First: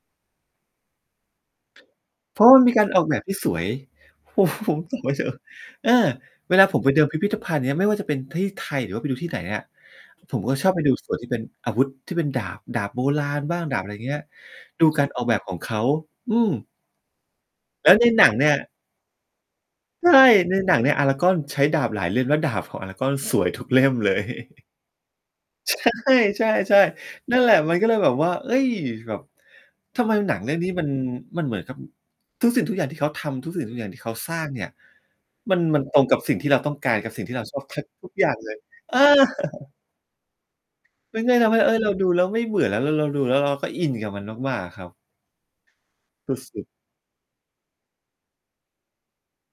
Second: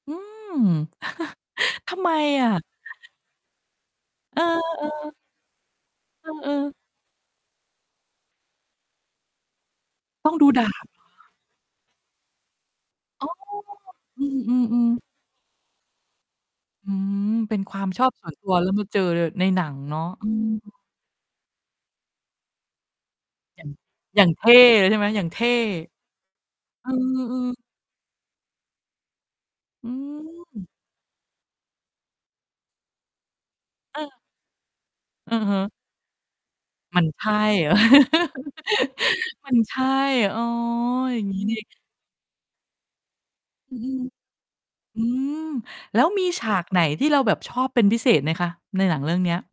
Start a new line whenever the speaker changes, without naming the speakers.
อืม ทำไม
เพร
อ
าะ
ะ?
ว่ามันมีการออกแบบที่สวย
เ
ผ
ออ
มว่าผม ผมไป
ๆ
เจอ เออ
เอ
เวล
อ
าผ
ๆ
มไปเดินพิพิธภัณฑ์เนี่ย ไม่ว่าจะเป็นที่ไทย หรือว่าไปดูที่ไหนอะ
ต้
ผ
อง
ม
ดู
ก็จะ
ด
ชอ
า
บไป
บ
ดูส่วนที่เป็นอาวุธที่เป็นดาบ ดาบโบร
อ๋อ
าณบ้าง ดาบอะไรเงี้
อ
ย
ื
ดู
อ ๆ
ก
ๆ
ารออกแบบของเขา อืม
อื้อฮือ เป็นควา
แ
ม
ล้ว
ช
ใน
อบ
ห
ส
น
่
ั
วน
ง
ต
เน
ั
ี่
ว
ย
แล้วมาเจอ ล ในหนังเนาะ
ใช่
อืม
ในหนังเนี่ย Aragorn ใช้ดาบหลายเล่ม แล้วดาบของ Aragorn สวย
อ
ท
ย่
ุ
า
ก
ง
เล่มเล
อย่
ย
างเท่เลยใช่ไหม? อย่างเท่
ใช่ ใช่
อื
ๆ นั่นแ
อ
หละ
ๆ
มันก็เลยแบบว่า เอ๊ย แบบ
อื
ทำไมหนังเรื่อง
ม
นี้มัน มันเหมือนกับ ทุกสิ่งทุกอย่างที่เขาทำ ทุกสิ่งทุกอย่างที่เข
เออ
าสร้างเนี่ย
อือฮ
มัน
ึ
มันตรงกับสิ่งที่เราต้องกา
ม
ร
ัน
กับ
ใ
ส
ช
ิ่งท
่
ี่เราชอ
เ
บ
หร
แ
อ?
ทบทุกอย่างเลย? เออ
มันใช่ อ้อ อ
ม
ย่
ั
า
น
ง
ก็
งี
จ
้
ะท
นี
ำ
่
ให
เ
้
อง
เฮ่ย เราดูแล้วไม่เบื่อ แล้วเรา เราดูแล้วเราก็
อือ
อิ
ฮึ
นกับมันมาก ๆ อะครับ
อื้อฮือ แล้วมี
ส
ฉา
ุ
ก
ด ๆ
ไหนที่เราแบบชอบเป็นพิเศษไหมคะ ในหนังเรื่องเนี้ย?